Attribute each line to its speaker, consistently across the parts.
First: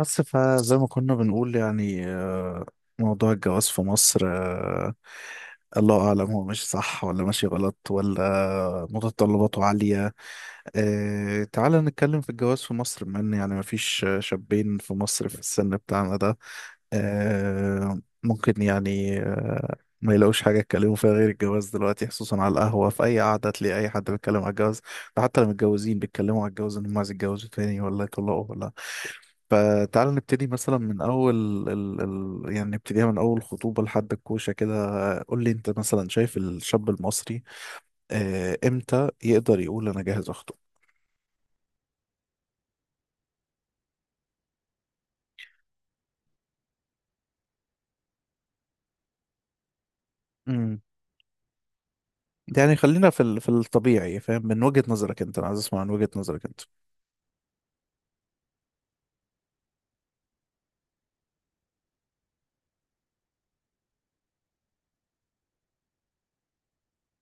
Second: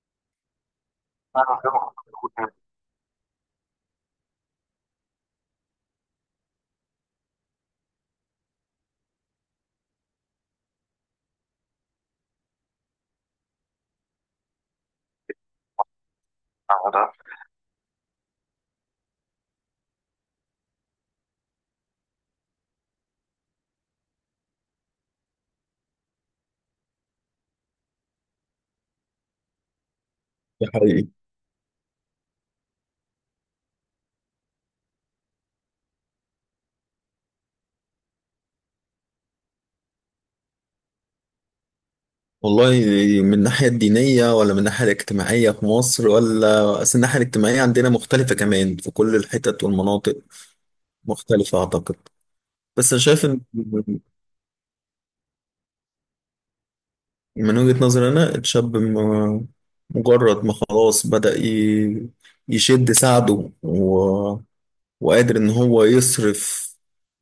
Speaker 1: بس فزي ما كنا بنقول يعني موضوع الجواز في مصر، الله أعلم هو ماشي صح ولا ماشي غلط ولا متطلباته عالية. تعال نتكلم في الجواز في مصر، بما إن يعني مفيش شابين في مصر في السن بتاعنا ده
Speaker 2: ده
Speaker 1: ممكن يعني ما يلاقوش حاجة يتكلموا فيها غير الجواز دلوقتي، خصوصا على القهوة في أي قعدة تلاقي أي حد بيتكلم على الجواز. ده حتى لو متجوزين بيتكلموا على الجواز إنهم عايز يتجوزوا تاني ولا يطلقوا ولا. فتعال نبتدي مثلا من
Speaker 2: حقيقي.
Speaker 1: اول ال... يعني نبتديها من اول خطوبة لحد الكوشة كده. قول لي انت مثلا شايف الشاب المصري امتى يقدر يقول انا جاهز اخطب.
Speaker 2: والله، من الناحية الدينية ولا من الناحية الاجتماعية في مصر، ولا أصل الناحية الاجتماعية عندنا مختلفة كمان في كل الحتت والمناطق.
Speaker 1: امم
Speaker 2: مختلفة أعتقد.
Speaker 1: يعني
Speaker 2: بس أنا
Speaker 1: خلينا في
Speaker 2: شايف
Speaker 1: ال...
Speaker 2: إن
Speaker 1: في الطبيعي، فاهم؟ من وجهة نظرك انت، انا عايز اسمع من وجهة نظرك انت.
Speaker 2: من وجهة نظري أنا الشاب مجرد ما خلاص بدأ يشد ساعده وقادر ان هو يصرف،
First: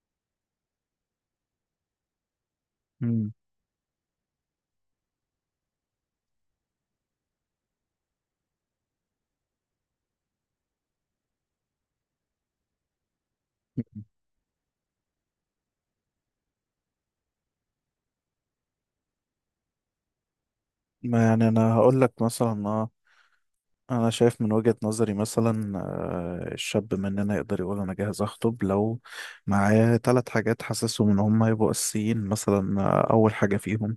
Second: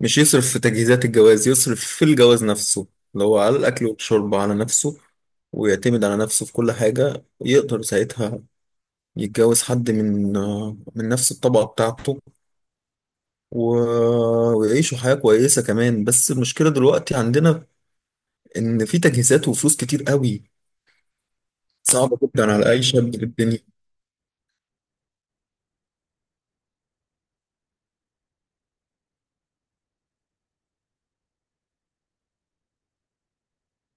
Speaker 2: مش يصرف في تجهيزات الجواز، يصرف في الجواز نفسه اللي
Speaker 1: مم.
Speaker 2: هو على الاكل والشرب على نفسه ويعتمد على نفسه في كل حاجة. يقدر ساعتها يتجوز حد من نفس الطبقة بتاعته ويعيشوا حياة كويسة كمان. بس المشكلة دلوقتي عندنا إن في تجهيزات وفلوس كتير قوي
Speaker 1: ما يعني انا هقول
Speaker 2: صعبة
Speaker 1: لك
Speaker 2: جدا
Speaker 1: مثلا،
Speaker 2: على أي شاب في الدنيا.
Speaker 1: انا شايف من وجهة نظري مثلا الشاب مننا يقدر يقول انا جاهز اخطب لو معاه ثلاث حاجات حاسسهم ان هم هيبقوا اساسيين. مثلا اول حاجة فيهم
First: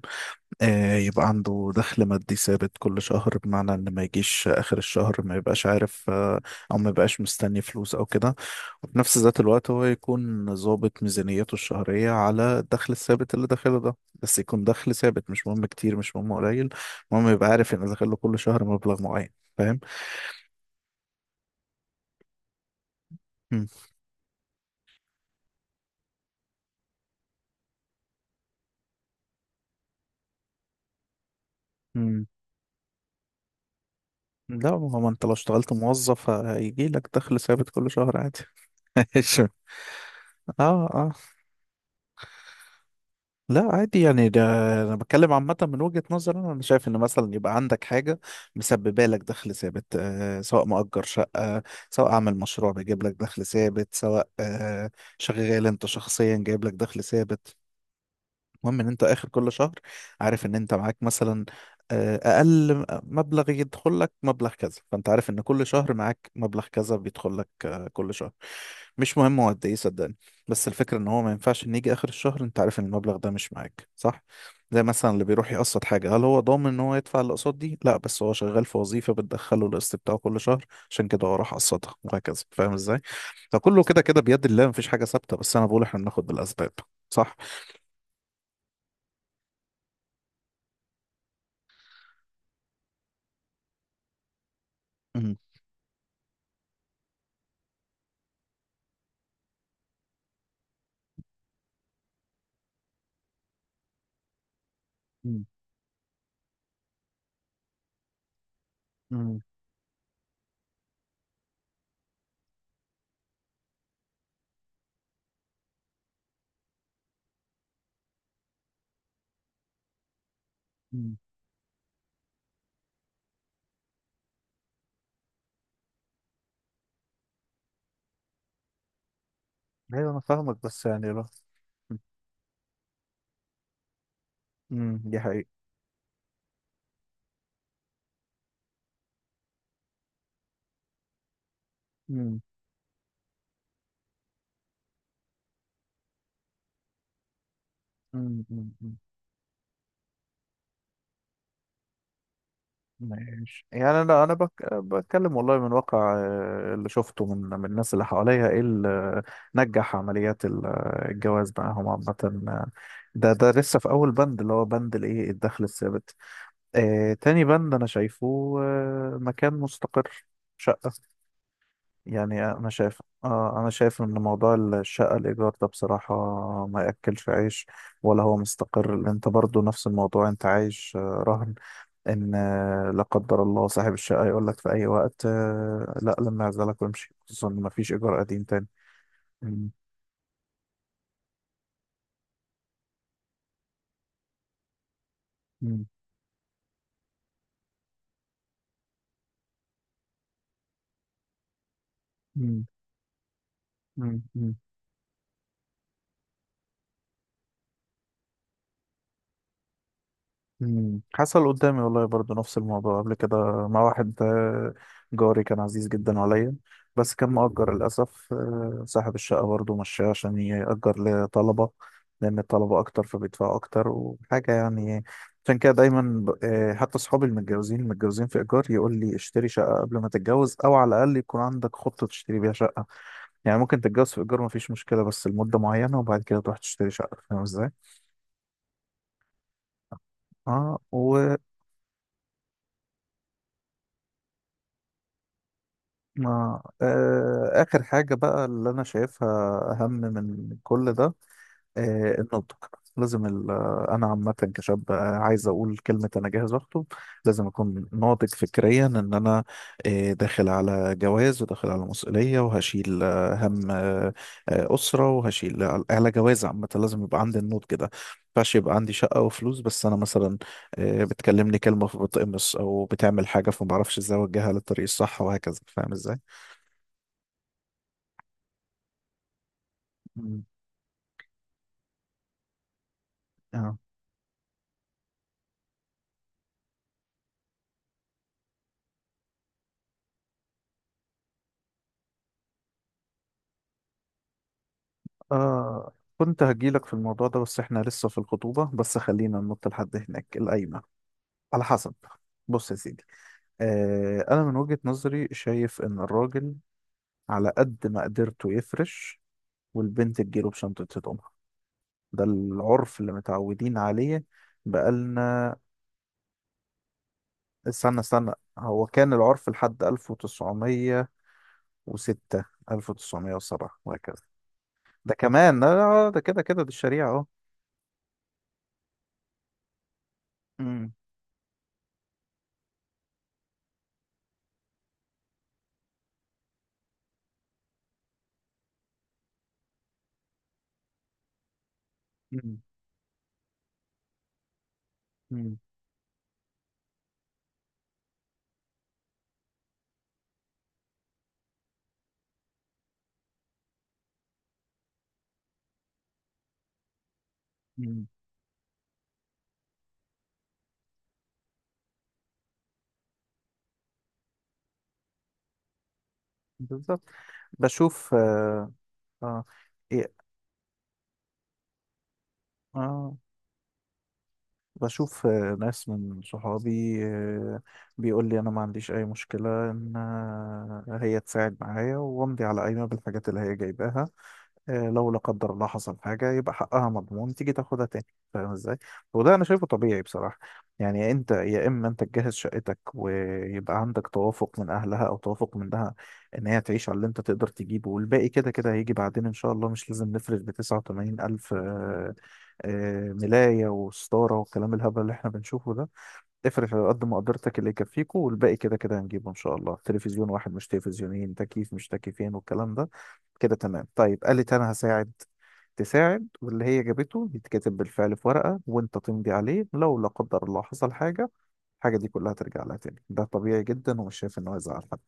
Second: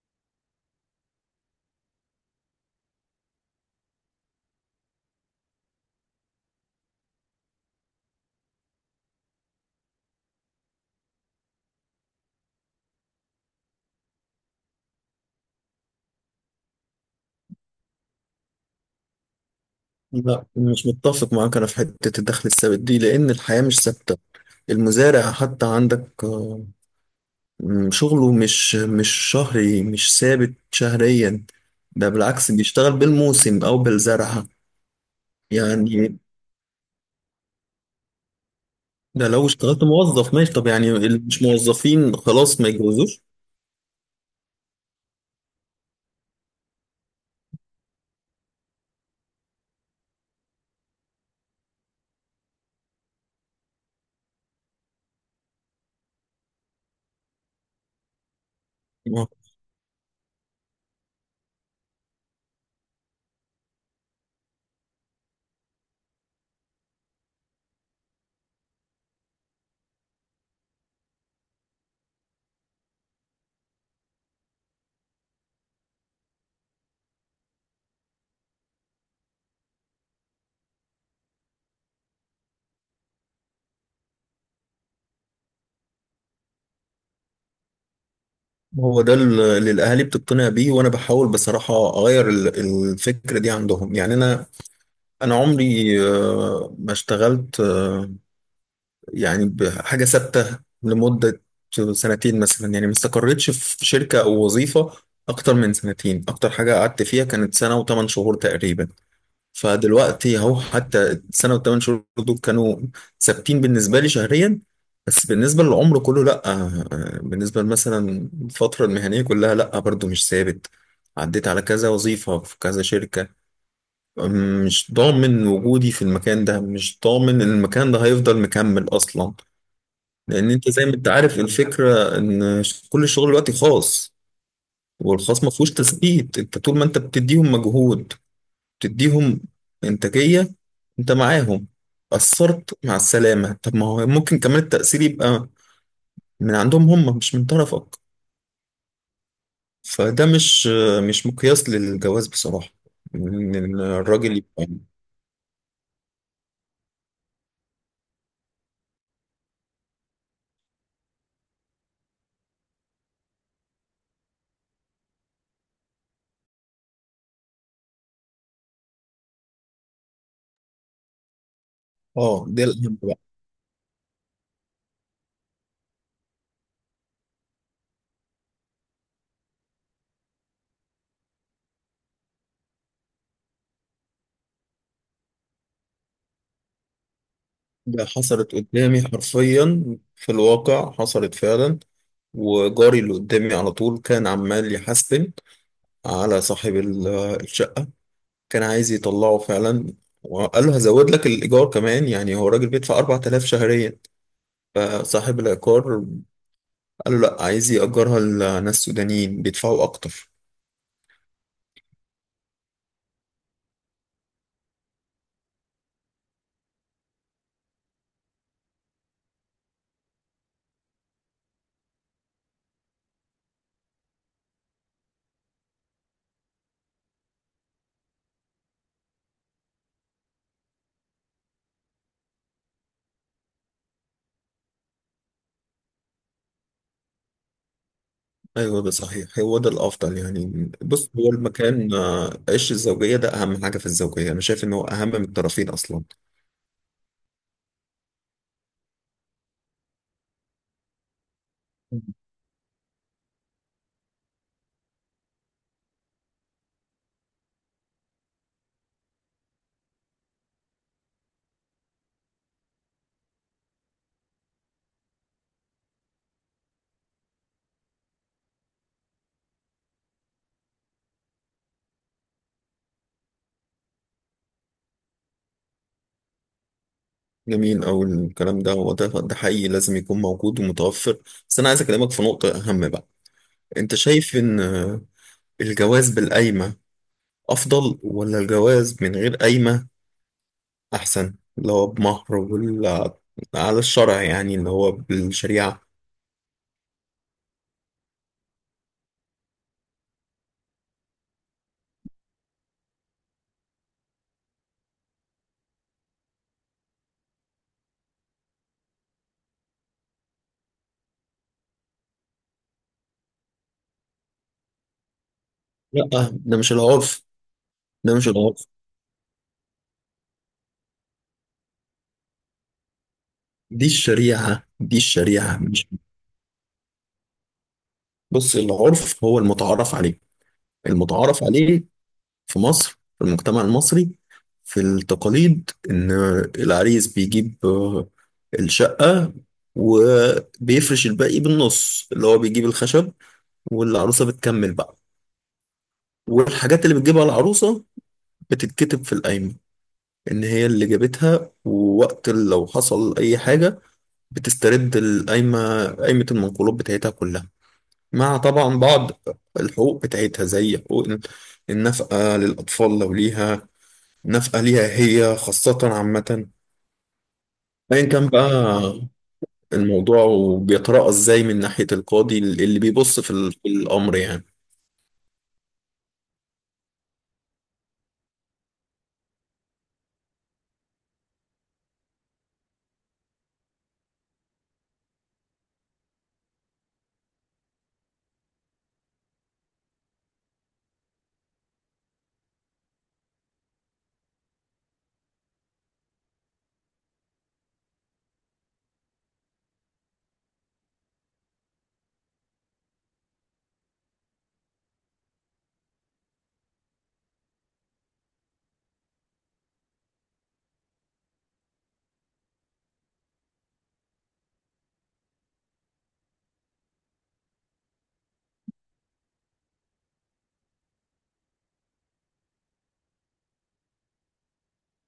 Speaker 1: يبقى عنده دخل مادي ثابت كل شهر، بمعنى ان ما يجيش اخر الشهر ما يبقاش عارف، او ما يبقاش مستني فلوس او كده. وفي نفس ذات الوقت هو يكون ظابط ميزانيته الشهرية على الدخل الثابت اللي داخله ده، بس يكون دخل ثابت، مش مهم كتير مش مهم قليل، المهم يبقى عارف ان داخله كل شهر مبلغ معين. فاهم؟
Speaker 2: لا، مش متفق معاك أنا في حتة الدخل الثابت دي، لأن الحياة
Speaker 1: مم.
Speaker 2: مش ثابتة. المزارع حتى عندك شغله مش شهري، مش ثابت شهريا. ده
Speaker 1: مم.
Speaker 2: بالعكس، بيشتغل بالموسم أو بالزرعة
Speaker 1: لا، ما هو انت لو اشتغلت
Speaker 2: يعني.
Speaker 1: موظف هيجي لك دخل ثابت كل شهر عادي.
Speaker 2: ده لو
Speaker 1: ماشي.
Speaker 2: اشتغلت موظف ماشي، طب
Speaker 1: اه
Speaker 2: يعني
Speaker 1: آه.
Speaker 2: اللي مش موظفين خلاص ما يتجوزوش؟
Speaker 1: لا عادي يعني ده، انا بتكلم عامة من وجهة نظري أنا شايف ان مثلا يبقى عندك حاجة مسببة لك دخل ثابت، سواء مؤجر شقة، سواء عامل مشروع بيجيب لك دخل ثابت، سواء شغال انت شخصيا جايب لك دخل ثابت. المهم ان انت
Speaker 2: ما
Speaker 1: اخر كل شهر عارف ان انت معاك مثلا اقل مبلغ يدخل لك مبلغ كذا، فانت عارف ان كل شهر معاك مبلغ كذا بيدخل لك كل شهر. مش مهم هو قد ايه، صدقني، بس الفكره ان هو ما ينفعش ان يجي اخر الشهر انت عارف ان المبلغ ده مش معاك، صح؟ زي مثلا اللي بيروح يقسط حاجه، هل هو ضامن ان هو يدفع الاقساط دي؟ لا، بس هو شغال في وظيفه بتدخله القسط بتاعه كل شهر، عشان كده هو راح قسطها، وهكذا. فاهم ازاي؟ فكله كده كده بيد الله، مفيش حاجه ثابته، بس انا بقول احنا بناخد بالاسباب. صح.
Speaker 2: هو ده اللي الأهالي بتقتنع بيه، وأنا بحاول بصراحة أغير الفكرة دي عندهم. يعني أنا عمري ما اشتغلت يعني بحاجة ثابتة لمدة سنتين مثلا، يعني ما استقريتش في شركة أو وظيفة
Speaker 1: مم.
Speaker 2: أكتر من سنتين. أكتر حاجة قعدت فيها كانت سنة وثمان شهور تقريبا.
Speaker 1: امم
Speaker 2: فدلوقتي أهو حتى السنة وثمان شهور دول كانوا ثابتين بالنسبة لي شهريا، بس بالنسبة للعمر كله لأ، بالنسبة مثلا الفترة المهنية كلها لأ برضو مش ثابت.
Speaker 1: امم
Speaker 2: عديت على كذا وظيفة في كذا شركة. مش ضامن وجودي في المكان ده، مش ضامن إن المكان ده هيفضل مكمل أصلا.
Speaker 1: ايوه، انا
Speaker 2: لان
Speaker 1: فاهمك
Speaker 2: انت زي
Speaker 1: بس
Speaker 2: ما
Speaker 1: يعني
Speaker 2: انت
Speaker 1: لو.
Speaker 2: عارف الفكره ان كل الشغل دلوقتي خاص.
Speaker 1: دي
Speaker 2: والخاص
Speaker 1: حقيقة.
Speaker 2: ما فيهوش تثبيت. انت طول ما انت بتديهم مجهود، بتديهم انتاجيه، انت معاهم.
Speaker 1: امم
Speaker 2: اثرت، مع السلامه. طب ما هو ممكن كمان التاثير يبقى من عندهم هم مش من طرفك.
Speaker 1: أمم، أمم.
Speaker 2: فده مش مقياس للجواز بصراحه. ان
Speaker 1: ماشي، يعني انا
Speaker 2: الراجل يبقى.
Speaker 1: بتكلم والله من واقع اللي شفته من الناس اللي حواليا، ايه اللي نجح عمليات الجواز معاهم عامة. آه، ده لسه في اول بند، اللي هو بند الايه، الدخل الثابت. تاني بند انا شايفه، مكان مستقر، شقة. يعني
Speaker 2: اه ده
Speaker 1: انا
Speaker 2: الاهم.
Speaker 1: شايف اه انا شايف ان موضوع الشقه الايجار ده بصراحه ما ياكلش عيش، ولا هو مستقر، لأن انت برضو نفس الموضوع انت عايش رهن ان لا قدر الله صاحب الشقه يقول لك في اي وقت لا، لما اعزلك وامشي، خصوصا ان ما فيش
Speaker 2: ده
Speaker 1: ايجار قديم
Speaker 2: حصلت
Speaker 1: تاني.
Speaker 2: قدامي
Speaker 1: مم.
Speaker 2: حرفيا في الواقع، حصلت فعلا. وجاري اللي قدامي على طول كان عمال يحاسبن
Speaker 1: مم.
Speaker 2: على صاحب الشقة، كان عايز يطلعه فعلا، وقال له هزود لك الإيجار كمان. يعني هو راجل بيدفع 4000 شهريا،
Speaker 1: مم. مم.
Speaker 2: فصاحب العقار قال له لا، عايز يأجرها لناس سودانيين بيدفعوا أكتر.
Speaker 1: حصل قدامي والله برضو نفس الموضوع قبل كده، مع واحد جاري، كان عزيز جدا عليا، بس كان مؤجر للأسف، صاحب الشقة برضو مشاه عشان يأجر لطلبة، لأن الطلبة أكتر فبيدفعوا أكتر وحاجة يعني. عشان كده دايما حتى صحابي المتجوزين في إيجار يقول لي اشتري شقة قبل ما تتجوز، أو على الأقل يكون عندك خطة تشتري بيها شقة. يعني ممكن تتجوز في إيجار مفيش مشكلة، بس لمدة معينة وبعد كده تروح تشتري شقة. فاهم إزاي؟
Speaker 2: أيوه ده صحيح، هو ده الأفضل. يعني
Speaker 1: اه،
Speaker 2: بص، هو المكان، عش الزوجية ده أهم حاجة في الزوجية. أنا شايف إن هو أهم من الطرفين أصلا.
Speaker 1: ما آخر حاجة بقى اللي أنا شايفها أهم من كل ده، النضج. لازم أنا عامة كشاب عايز أقول كلمة أنا جاهز أخطب، لازم أكون ناضج فكريا إن أنا داخل على جواز، وداخل على مسؤولية، وهشيل هم أسرة، وهشيل على جواز. عامة لازم يبقى عندي النضج ده، ينفعش يبقى عندي شقة وفلوس بس أنا مثلا بتكلمني كلمة فبتقمص، أو بتعمل حاجة فمعرفش إزاي أوجهها للطريق الصح، وهكذا. فاهم إزاي؟
Speaker 2: جميل أوي الكلام ده، هو ده حقيقي لازم يكون
Speaker 1: مم.
Speaker 2: موجود ومتوفر. بس أنا عايز أكلمك في نقطة أهم بقى.
Speaker 1: اه
Speaker 2: أنت شايف إن الجواز بالقايمة أفضل ولا الجواز من غير قايمة أحسن، اللي هو بمهر، ولا على الشرع يعني اللي هو بالشريعة؟
Speaker 1: كنت هجيلك في الموضوع ده، بس احنا لسه في الخطوبة. بس خلينا ننط لحد هناك، القايمة على حسب. بص يا سيدي، انا من وجهة نظري شايف ان الراجل على قد ما قدرته يفرش، والبنت تجيله بشنطة هدومها، ده العرف اللي متعودين عليه بقالنا.
Speaker 2: لا، ده مش العرف،
Speaker 1: استنى
Speaker 2: ده مش
Speaker 1: استنى،
Speaker 2: العرف.
Speaker 1: هو كان العرف لحد 1906، 1907
Speaker 2: دي
Speaker 1: وهكذا.
Speaker 2: الشريعة، دي
Speaker 1: ده
Speaker 2: الشريعة
Speaker 1: كمان لا،
Speaker 2: مش.
Speaker 1: لا، ده كده كده دي الشريعة اهو.
Speaker 2: بص، العرف هو المتعارف عليه،
Speaker 1: مم.
Speaker 2: المتعارف عليه في مصر في المجتمع المصري في التقاليد. إن العريس بيجيب الشقة وبيفرش الباقي بالنص، اللي هو بيجيب الخشب والعروسة بتكمل بقى.
Speaker 1: مم.
Speaker 2: والحاجات اللي بتجيبها العروسة بتتكتب في القايمة إن هي اللي جابتها، ووقت لو حصل أي حاجة بتسترد القايمة، قايمة المنقولات بتاعتها كلها،
Speaker 1: مم.
Speaker 2: مع طبعا بعض الحقوق بتاعتها زي حقوق النفقة للأطفال لو ليها، ناس آلية هي خاصة عامة.
Speaker 1: بالظبط.
Speaker 2: أيا
Speaker 1: بشوف
Speaker 2: كان بقى
Speaker 1: آه آه, إيه
Speaker 2: الموضوع، وبيتراءى إزاي من ناحية القاضي اللي
Speaker 1: آه
Speaker 2: بيبص في في الأمر يعني،
Speaker 1: بشوف ناس من صحابي آه بيقول لي أنا ما عنديش أي مشكلة إن هي تساعد معايا وأمضي على قايمة بالحاجات اللي هي جايباها. لو لا قدر الله حصل حاجة يبقى حقها مضمون تيجي تاخدها تاني، فاهم ازاي؟ وده أنا شايفه طبيعي بصراحة. يعني أنت يا إما أنت تجهز شقتك ويبقى عندك توافق من أهلها أو توافق منها إن هي تعيش على اللي أنت تقدر تجيبه، والباقي كده كده هيجي بعدين إن شاء الله. مش لازم نفرش بـ89,000 ملاية وستارة والكلام الهبل اللي إحنا بنشوفه ده. افرش على قد مقدرتك اللي يكفيكوا، والباقي كده كده هنجيبه إن شاء الله. تلفزيون واحد مش تلفزيونين، تكييف مش تكييفين، والكلام ده. كده تمام؟ طيب قالت انا هساعد، تساعد، واللي هي جابته يتكتب بالفعل في ورقة وانت تمضي عليه. لو لا قدر الله حصل حاجة، الحاجة دي كلها ترجع لها تاني. ده طبيعي جدا، ومش شايف ان هو يزعل حد.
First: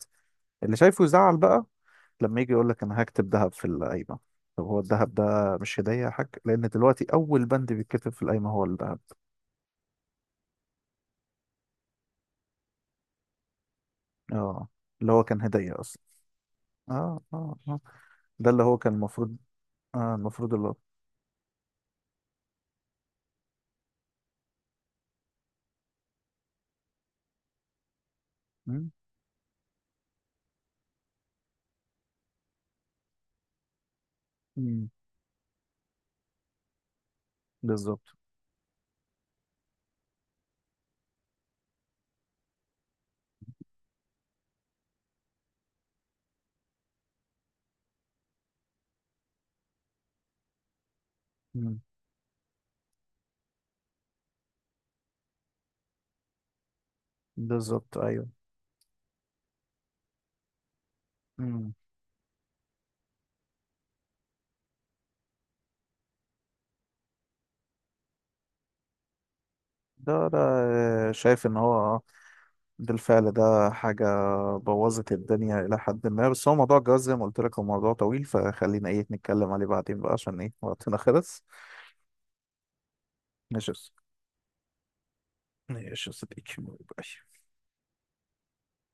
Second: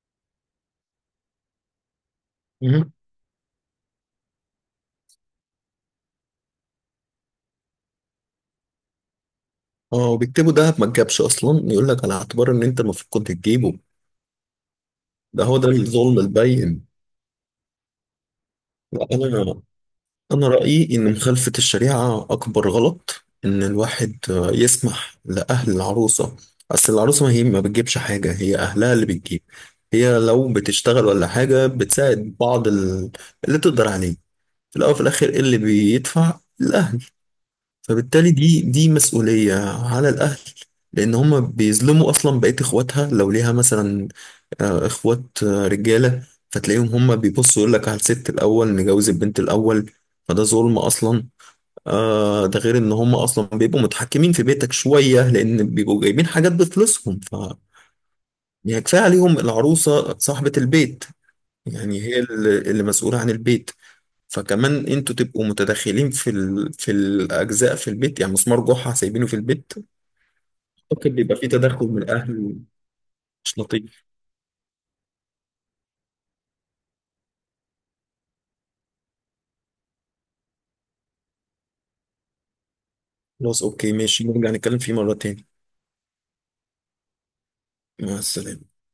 Speaker 1: اللي شايفه يزعل بقى لما يجي يقول لك
Speaker 2: مهم.
Speaker 1: انا هكتب ذهب في القايمة. طب هو الذهب ده مش هدية يا حاج؟ لان دلوقتي اول بند بيتكتب في القايمة هو الذهب.
Speaker 2: اه، وبيكتبوا ده ما تجابش أصلا، يقول لك على اعتبار إن أنت المفروض كنت تجيبه.
Speaker 1: اه، اللي هو كان
Speaker 2: ده هو ده
Speaker 1: هدية اصلا.
Speaker 2: الظلم البين.
Speaker 1: اه، اه، اه، ده اللي هو كان
Speaker 2: لا،
Speaker 1: المفروض.
Speaker 2: أنا
Speaker 1: اه،
Speaker 2: أنا
Speaker 1: المفروض اللي هو.
Speaker 2: رأيي إن مخالفة الشريعة أكبر غلط، إن الواحد يسمح لأهل العروسة، أصل العروسة ما هي ما بتجيبش حاجة، هي
Speaker 1: مم،
Speaker 2: أهلها اللي بتجيب. هي لو بتشتغل ولا حاجة بتساعد بعض اللي تقدر عليه. في
Speaker 1: مم،
Speaker 2: الأول وفي الآخر إيه اللي بيدفع؟ الأهل.
Speaker 1: بالظبط.
Speaker 2: فبالتالي دي مسؤولية على الأهل. لأن هما بيظلموا أصلا بقية إخواتها لو ليها مثلا إخوات رجالة، فتلاقيهم هما بيبصوا يقول لك على الست الأول، نجوز البنت الأول. فده ظلم أصلا.
Speaker 1: مم،
Speaker 2: آه ده غير إن هما أصلا بيبقوا متحكمين في بيتك شوية، لأن بيبقوا جايبين حاجات بفلوسهم. ف
Speaker 1: بالظبط. ايوه.
Speaker 2: يعني كفاية عليهم العروسة صاحبة البيت،
Speaker 1: مم.
Speaker 2: يعني هي اللي مسؤولة عن البيت. فكمان انتوا تبقوا متدخلين في في الاجزاء في البيت، يعني مسمار جحا سايبينه في البيت،
Speaker 1: ده ده
Speaker 2: ممكن
Speaker 1: آه،
Speaker 2: بيبقى
Speaker 1: شايف
Speaker 2: فيه
Speaker 1: ان هو
Speaker 2: تدخل من الاهل،
Speaker 1: بالفعل
Speaker 2: مش
Speaker 1: ده
Speaker 2: لطيف.
Speaker 1: حاجة بوظت الدنيا إلى حد ما. بس هو موضوع الجواز زي ما قلت لك هو موضوع طويل، فخلينا إيه نتكلم عليه بعدين بقى عشان إيه وقتنا خلص.
Speaker 2: خلاص
Speaker 1: ماشي يا
Speaker 2: اوكي
Speaker 1: أستاذ.
Speaker 2: ماشي، نرجع نتكلم فيه مرة تاني.
Speaker 1: ماشي يا صديقي، باي.
Speaker 2: مع السلامة.